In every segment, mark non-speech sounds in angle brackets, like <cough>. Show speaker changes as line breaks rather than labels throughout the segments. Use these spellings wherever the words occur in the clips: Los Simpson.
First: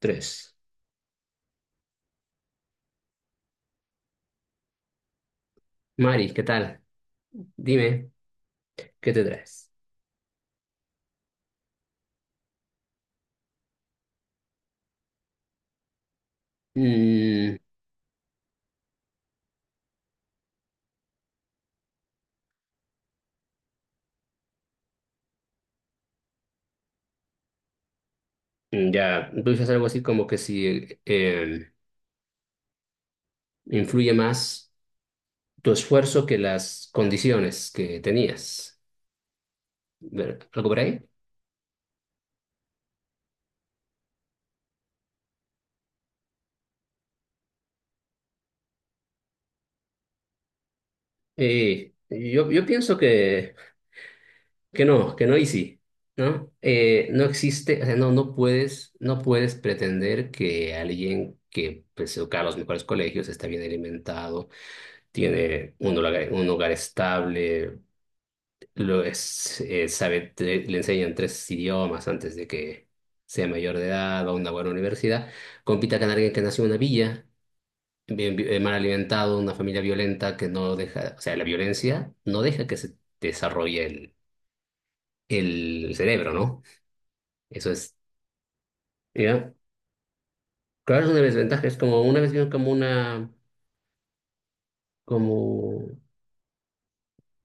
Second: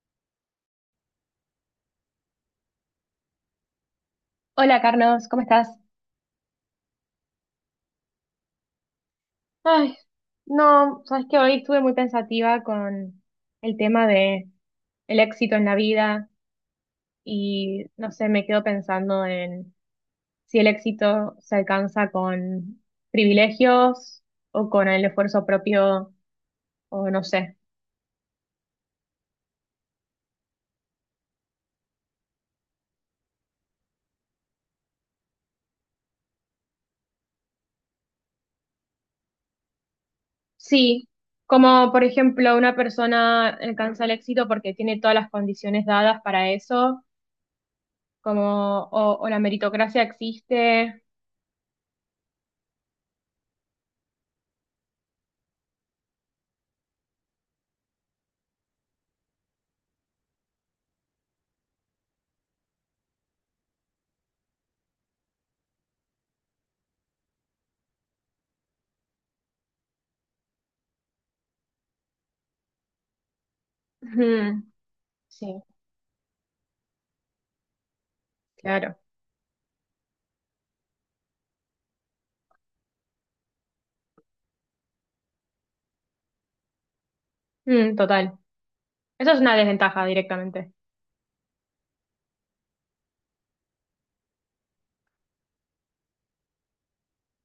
Tres.
Hola Carlos, ¿cómo estás?
Mari, ¿qué tal? Dime, ¿qué te traes?
Ay, no, sabes que hoy estuve muy pensativa con el tema de el éxito en la vida
Mm,
y no sé, me quedo pensando en si el éxito se alcanza con privilegios o con el esfuerzo propio o no sé.
ya, tú dices algo así como que si influye más tu esfuerzo que las condiciones que tenías. ¿Algo por ahí?
Sí, como por ejemplo una persona alcanza el éxito porque tiene todas las condiciones dadas para eso, como o la meritocracia existe.
Yo pienso que no, que no y sí, ¿no? No existe, o sea, no puedes, no puedes pretender que alguien que pues, se educa a los mejores colegios, está bien alimentado, tiene un hogar estable. Lo es, sabe, le enseñan tres idiomas antes de que sea mayor de edad, va a una
Ujú.
buena universidad,
Sí,
compita con alguien que nació en una villa, mal
claro.
alimentado, una familia violenta que no deja, o sea, la violencia no deja que se desarrolle el cerebro, ¿no? Eso
Mm,
es,
total. Eso es
¿ya?
una desventaja directamente.
Claro, es una desventaja, es como una vez vieron como una, como,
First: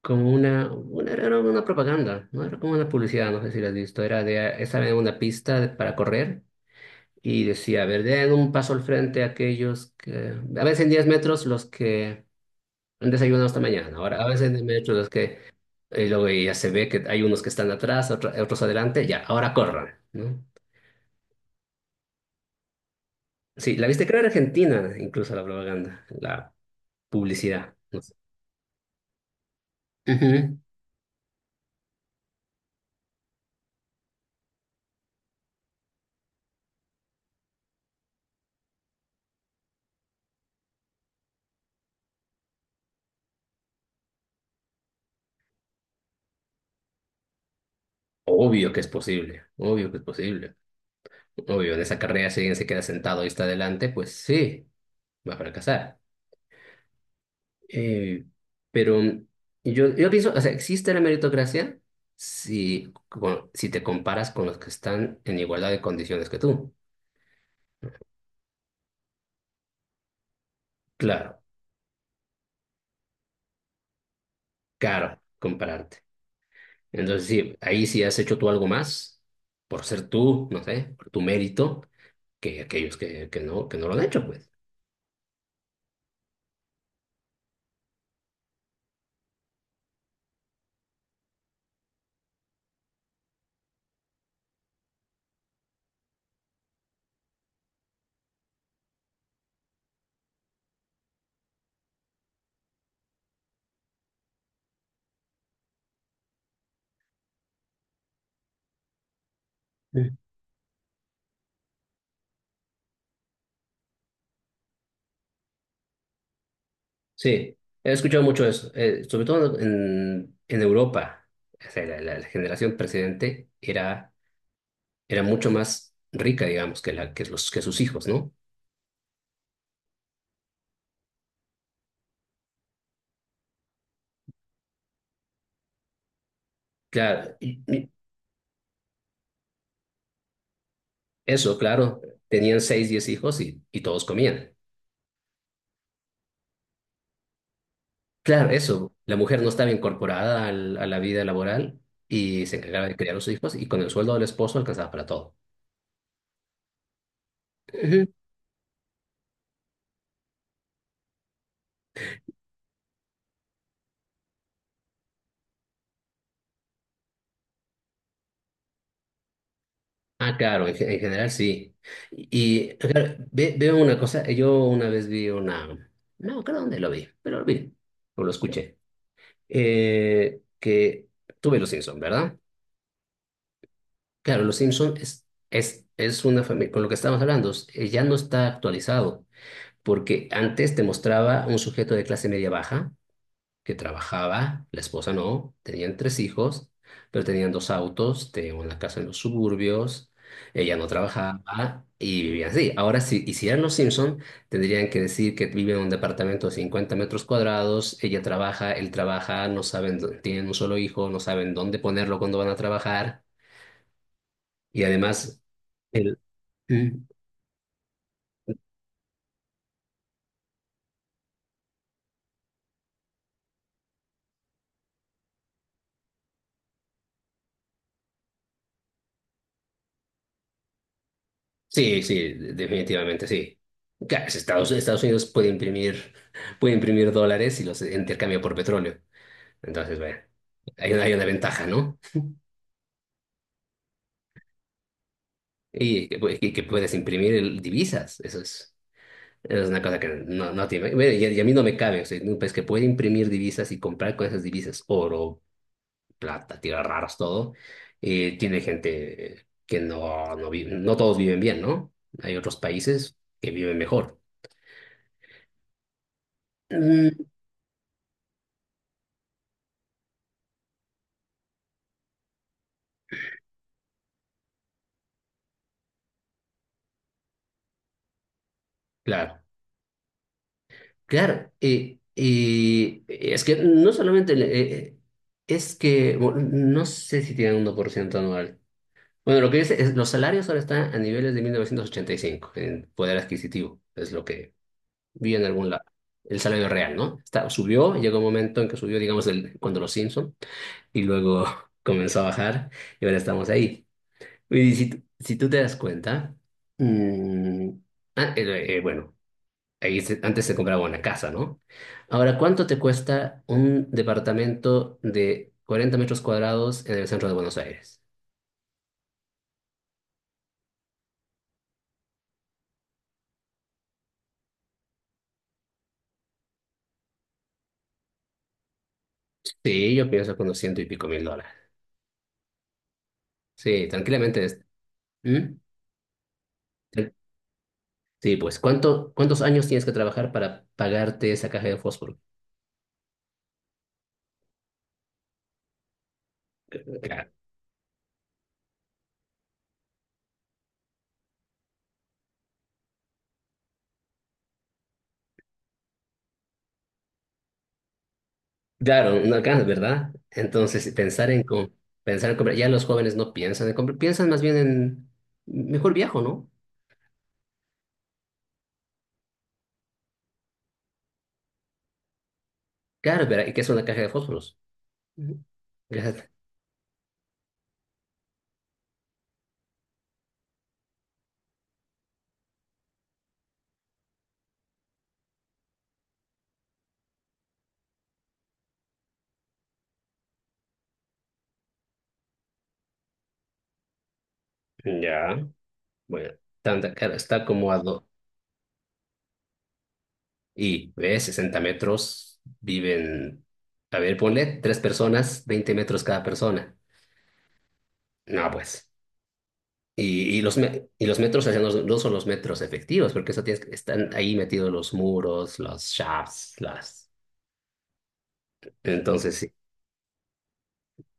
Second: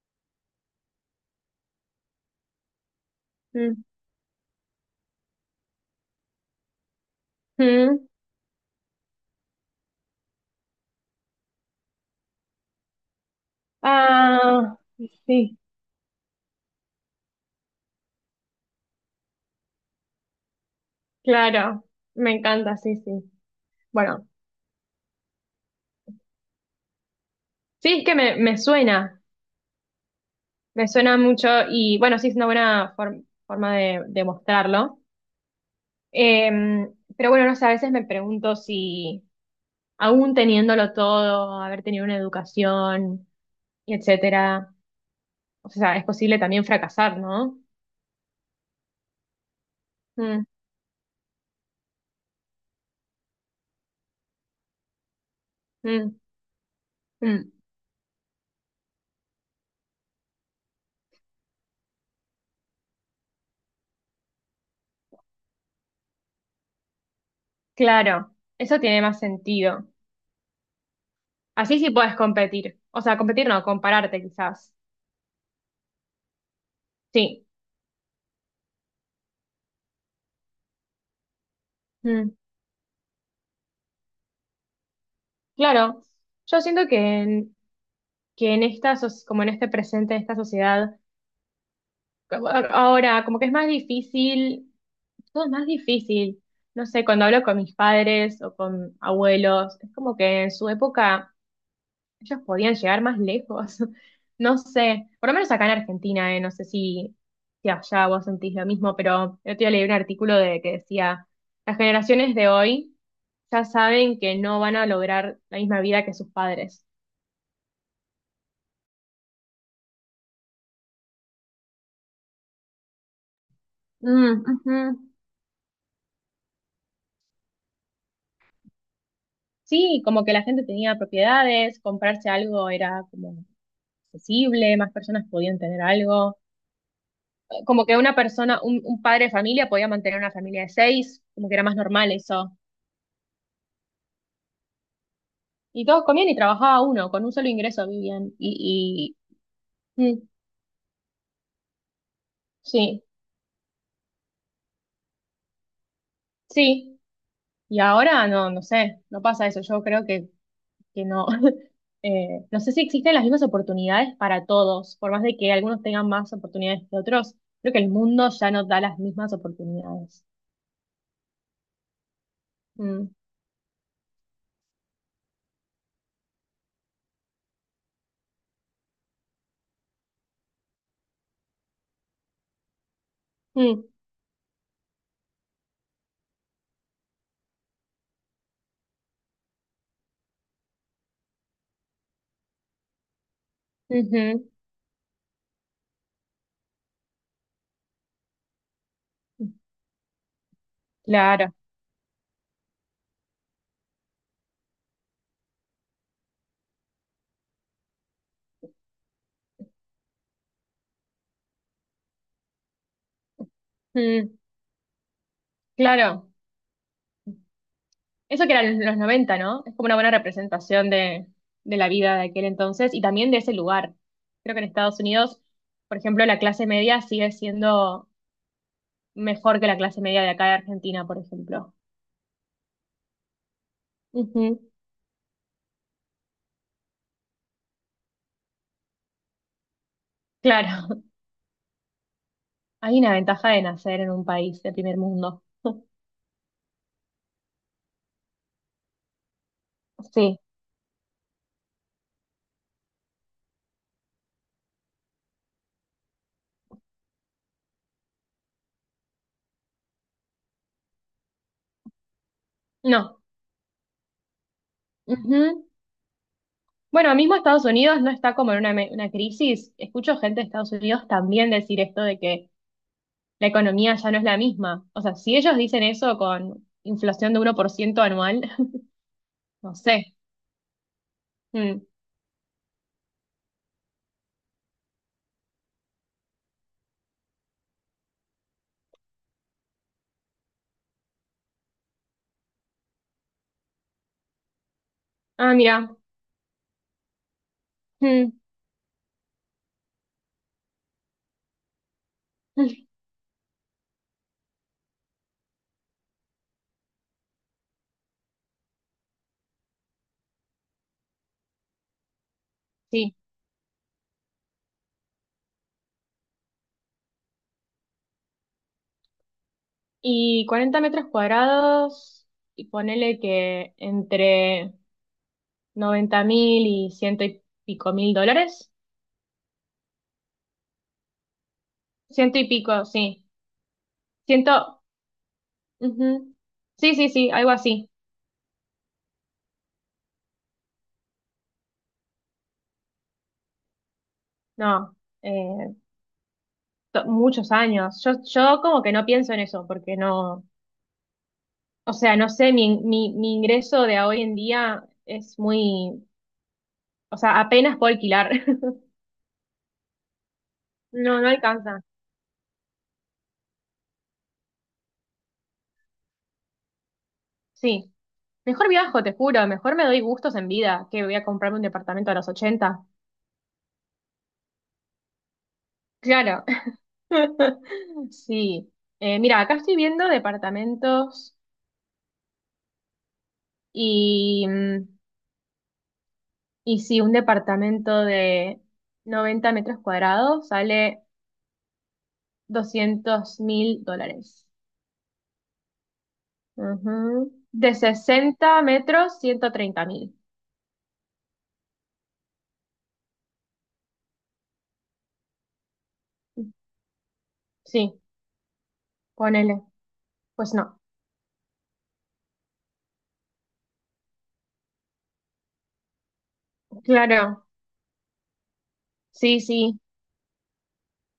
como una, era una propaganda, ¿no? Era como una publicidad, no sé si la has
Mm.
visto, era de, estaba en una pista para correr. Y decía, a ver,
Mm.
den un paso al frente a aquellos que, a veces en 10 metros los que han desayunado esta mañana, ahora a veces en 10
Ah,
metros los que,
sí,
y luego ya se ve que hay unos que están atrás, otros adelante, ya, ahora corran, ¿no?
claro. Me encanta, sí, sí.
Sí, la viste crear
Bueno,
Argentina, incluso la propaganda, la publicidad.
sí,
No
es
sé.
que me suena.
Ujú.
Me suena mucho y bueno, sí, es una buena forma de mostrarlo. Pero bueno, no sé, a veces me pregunto si aún teniéndolo todo, haber tenido una educación, y etcétera, o sea, es posible también fracasar, ¿no?
Obvio que es posible, obvio que es
Mm,
posible. Obvio, en esa carrera si alguien se queda sentado y está adelante, pues sí, va a fracasar.
mm, mm.
Eh, pero yo pienso, o sea, existe la meritocracia si, si te comparas con los que están en igualdad de condiciones que tú.
Claro, eso tiene más sentido.
Claro,
Así sí puedes competir. O sea, competir no, compararte quizás.
caro compararte. Entonces,
Sí.
sí, ahí sí has hecho tú algo más por ser tú, no sé, por tu mérito,
Mm,
que aquellos que, que no lo han hecho, pues.
claro. Yo siento que que en esta, como en este presente, en esta sociedad, como ahora como que es más difícil, todo es más difícil. No sé, cuando hablo con mis padres o con abuelos, es como que en su época ellos podían llegar más lejos. <laughs> No sé, por lo menos acá en Argentina, no sé si, si allá vos sentís lo mismo, pero yo te día leí un
Sí.
artículo de que decía, las generaciones de hoy ya saben que no van a lograr la misma vida que sus padres.
Sí, he escuchado mucho eso, sobre todo en Europa. O sea, la generación precedente
Mm, ujú.
era mucho más rica, digamos, que, la, que, los, que sus hijos, ¿no?
Sí, como que la gente tenía propiedades, comprarse algo era como accesible, más personas podían tener algo.
Claro,
Como
y
que una persona, un padre de familia podía mantener una familia de seis, como que
eso,
era más
claro,
normal eso.
tenían seis, diez hijos y todos comían.
Y todos comían y trabajaba uno, con un solo ingreso vivían.
Claro, eso, la mujer no estaba
Y mm,
incorporada a la vida laboral y se encargaba de
sí,
criar a sus hijos y con el sueldo del esposo alcanzaba para todo.
sí. Y
Ujú.
ahora no, no sé, no pasa eso. Yo creo que no. <laughs> No sé si existen las mismas oportunidades para todos, por más de que algunos tengan más oportunidades que otros. Creo que el mundo ya no da las mismas oportunidades.
Ah, claro, en, en general sí. Y
Mm,
claro, veo una cosa, yo una vez vi una, no, creo dónde lo vi, pero lo vi, o lo escuché, que tuve los Simpson, ¿verdad?
mm,
Claro, Los Simpson es, es una familia, con lo que estábamos hablando, ya no está actualizado, porque antes te mostraba un sujeto de clase media baja que
ujú.
trabajaba, la esposa no, tenían tres hijos, pero tenían dos autos, tenían una casa en los suburbios, ella no
Claro,
trabajaba y vivían así. Ahora, si hicieran Los Simpson, tendrían que decir que vive en un departamento de 50 metros cuadrados, ella trabaja, él trabaja, no saben, tienen un solo hijo, no saben dónde ponerlo cuando van a trabajar.
mm,
Y además, el...
claro.
Mm.
Eso que eran los 90, ¿no? Es como una buena representación de la vida de aquel entonces y también de ese lugar. Creo que en Estados Unidos, por ejemplo, la clase media sigue siendo mejor que la clase media de acá de Argentina, por ejemplo.
Sí, sí, definitivamente sí. Claro, es
Ujú.
Estados Unidos puede imprimir dólares y los intercambia por petróleo. Entonces, bueno,
Claro, <laughs>
hay una ventaja, ¿no?
hay una ventaja de nacer en un país de primer mundo.
Y que, y que puedes imprimir divisas. Eso es una cosa que
Sí,
no, bueno, y a mí no me cabe. O sea, en un país que puede imprimir divisas y comprar con esas divisas oro, plata, tierras raras, todo. Y tiene gente que no, no vive, no todos viven bien, ¿no? Hay otros países
no.
que viven mejor.
Ujú. Bueno,
Mm,
mismo Estados Unidos no está como en una, una crisis. Escucho gente de Estados Unidos también decir esto de que la economía ya no es la misma. O sea, si ellos dicen eso con inflación de uno por ciento anual,
claro,
<laughs> no sé.
claro.
Mm.
Y es que no solamente, es que, bueno, no sé si tienen un 1% anual. Bueno, lo que dice es, los salarios ahora están a niveles de 1985 en poder adquisitivo, es lo que vi en
Ah,
algún lado.
mira.
El salario real, ¿no? Está, subió, llegó un
Mm.
momento en que subió, digamos, el, cuando los Simpson y luego <laughs> comenzó a bajar
<laughs>
y ahora estamos ahí. Y si, si tú te das cuenta, mm, bueno, antes se compraba una casa, ¿no? Ahora, ¿cuánto te
Sí.
cuesta un departamento de 40 metros cuadrados en el centro de Buenos Aires?
Y 40 metros cuadrados, y ponele que entre 90 mil y ciento y pico mil dólares.
Sí, yo pienso con los $100 y pico mil.
Ciento y pico, sí.
Sí, tranquilamente.
Ciento.
¿Mm?
Ujú. Sí, sí, sí, algo así.
Sí, pues, ¿cuántos años tienes que trabajar para pagarte esa caja de fósforo?
No. eh, muchos años. Yo como que no pienso en eso, porque no. O sea, no sé, mi ingreso de hoy en día es muy, o sea, apenas puedo alquilar. <laughs>
Claro, no alcanza, ¿verdad? Entonces,
No, no alcanza.
pensar en comprar, ya los jóvenes no piensan en comprar, piensan más bien en mejor viajo, ¿no?
Sí. Mejor viajo, te juro, mejor me doy gustos en vida que voy a comprarme un departamento a los ochenta.
Claro, ¿verdad? ¿Y qué es una caja de fósforos? Ujú. Ya,
Claro. <laughs> Sí. Mira, acá estoy viendo departamentos y, mm, y si un departamento de 90 metros cuadrados sale 200 mil dólares.
ya, bueno, tanta, claro,
Ujú.
está como
De
a dos,
60 metros, 130 mil.
y ves, 60 metros, viven, a ver, ponle tres personas, 20 metros cada persona.
Sí,
No, pues.
ponele.
Y,
Pues no.
y los metros hacia no son los metros efectivos, porque eso tienes, están ahí metidos los muros, los shafts, las...
Claro,
Entonces,
sí,
sí.
sí.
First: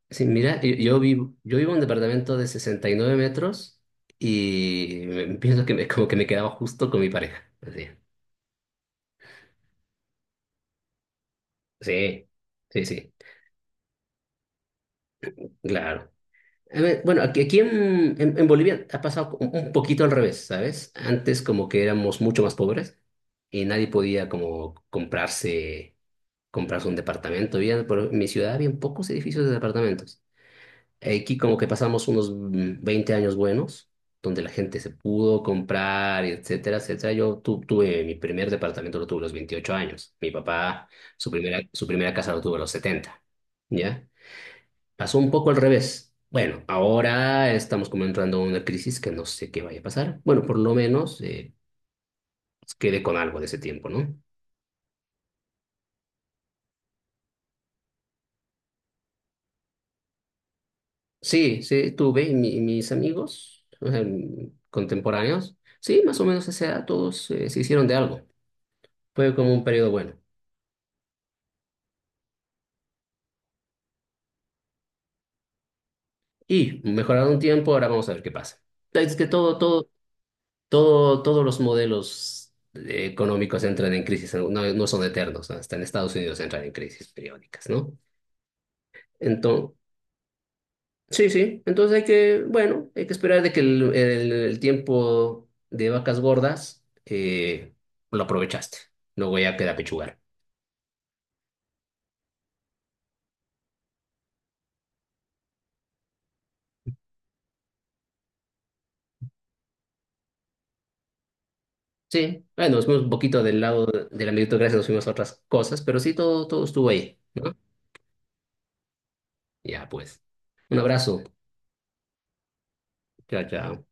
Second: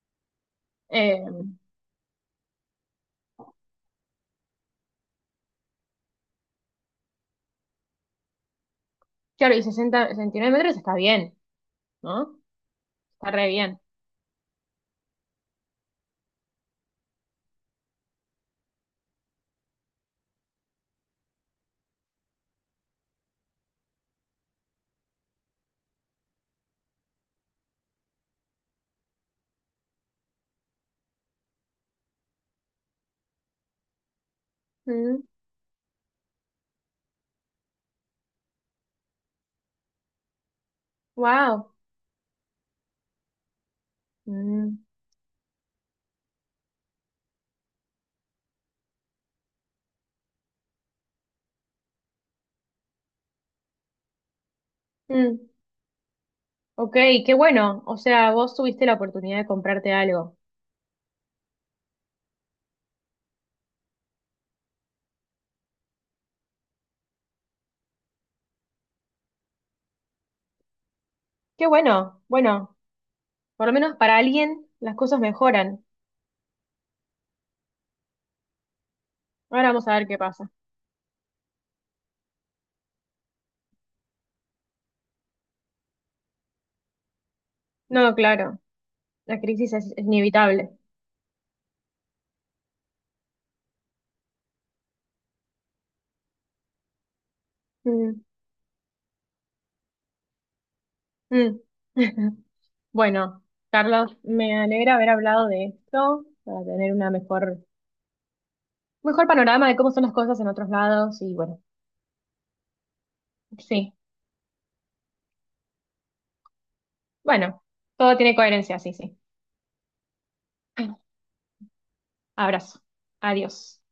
Sí, mira, yo,
Eh,
yo vivo en un departamento de 69 metros y <laughs> pienso que me, como que me quedaba justo con mi pareja. Así.
claro, y 60, 69 metros está bien,
Sí,
¿no?
sí, sí,
Está re bien.
claro. A ver, bueno, aquí, en Bolivia ha pasado un poquito al revés, ¿sabes? Antes como que éramos mucho más pobres y nadie podía como comprarse, comprarse un departamento. Había, por mi ciudad, había pocos edificios de departamentos. Aquí como que pasamos unos 20 años buenos, donde la gente se pudo comprar, etcétera, etcétera. Yo tuve mi primer departamento, lo tuve a los 28 años. Mi papá,
Wow.
su primera casa lo tuvo a los 70. ¿Ya? Pasó un poco al revés. Bueno, ahora estamos como entrando en una crisis que no sé qué vaya a pasar. Bueno, por lo menos quedé con algo de ese tiempo, ¿no?
Ok, qué bueno. O sea, vos tuviste la oportunidad de comprarte algo.
Sí, sí, tuve y mis amigos contemporáneos. Sí, más o menos a esa edad todos se hicieron de algo. Fue como un periodo bueno.
Qué bueno. Bueno, por lo menos para alguien las cosas mejoran.
Y mejoraron un tiempo, ahora vamos a ver qué pasa. Es que
Ahora vamos a ver qué pasa.
todo, todos los modelos económicos entran en crisis, no, no son eternos, ¿no? Hasta en Estados Unidos entran en crisis periódicas, ¿no?
No, claro, la crisis
Entonces,
es inevitable.
sí, sí, entonces hay que, bueno, hay que esperar de que el, el tiempo de vacas gordas
Mm,
lo aprovechaste, luego ya queda pechugar.
mm. <laughs> Bueno, Carlos, me alegra haber hablado de esto para tener una mejor, mejor panorama de cómo son las cosas en otros lados y bueno,
Sí, bueno, nos fuimos un poquito del lado
sí,
de la meritocracia, nos fuimos a otras cosas, pero sí, todo, todo estuvo ahí. ¿No?
bueno, todo tiene coherencia, sí, sí.
Ya, pues. Un abrazo.
Abrazo.
Chao,
Adiós.
chao.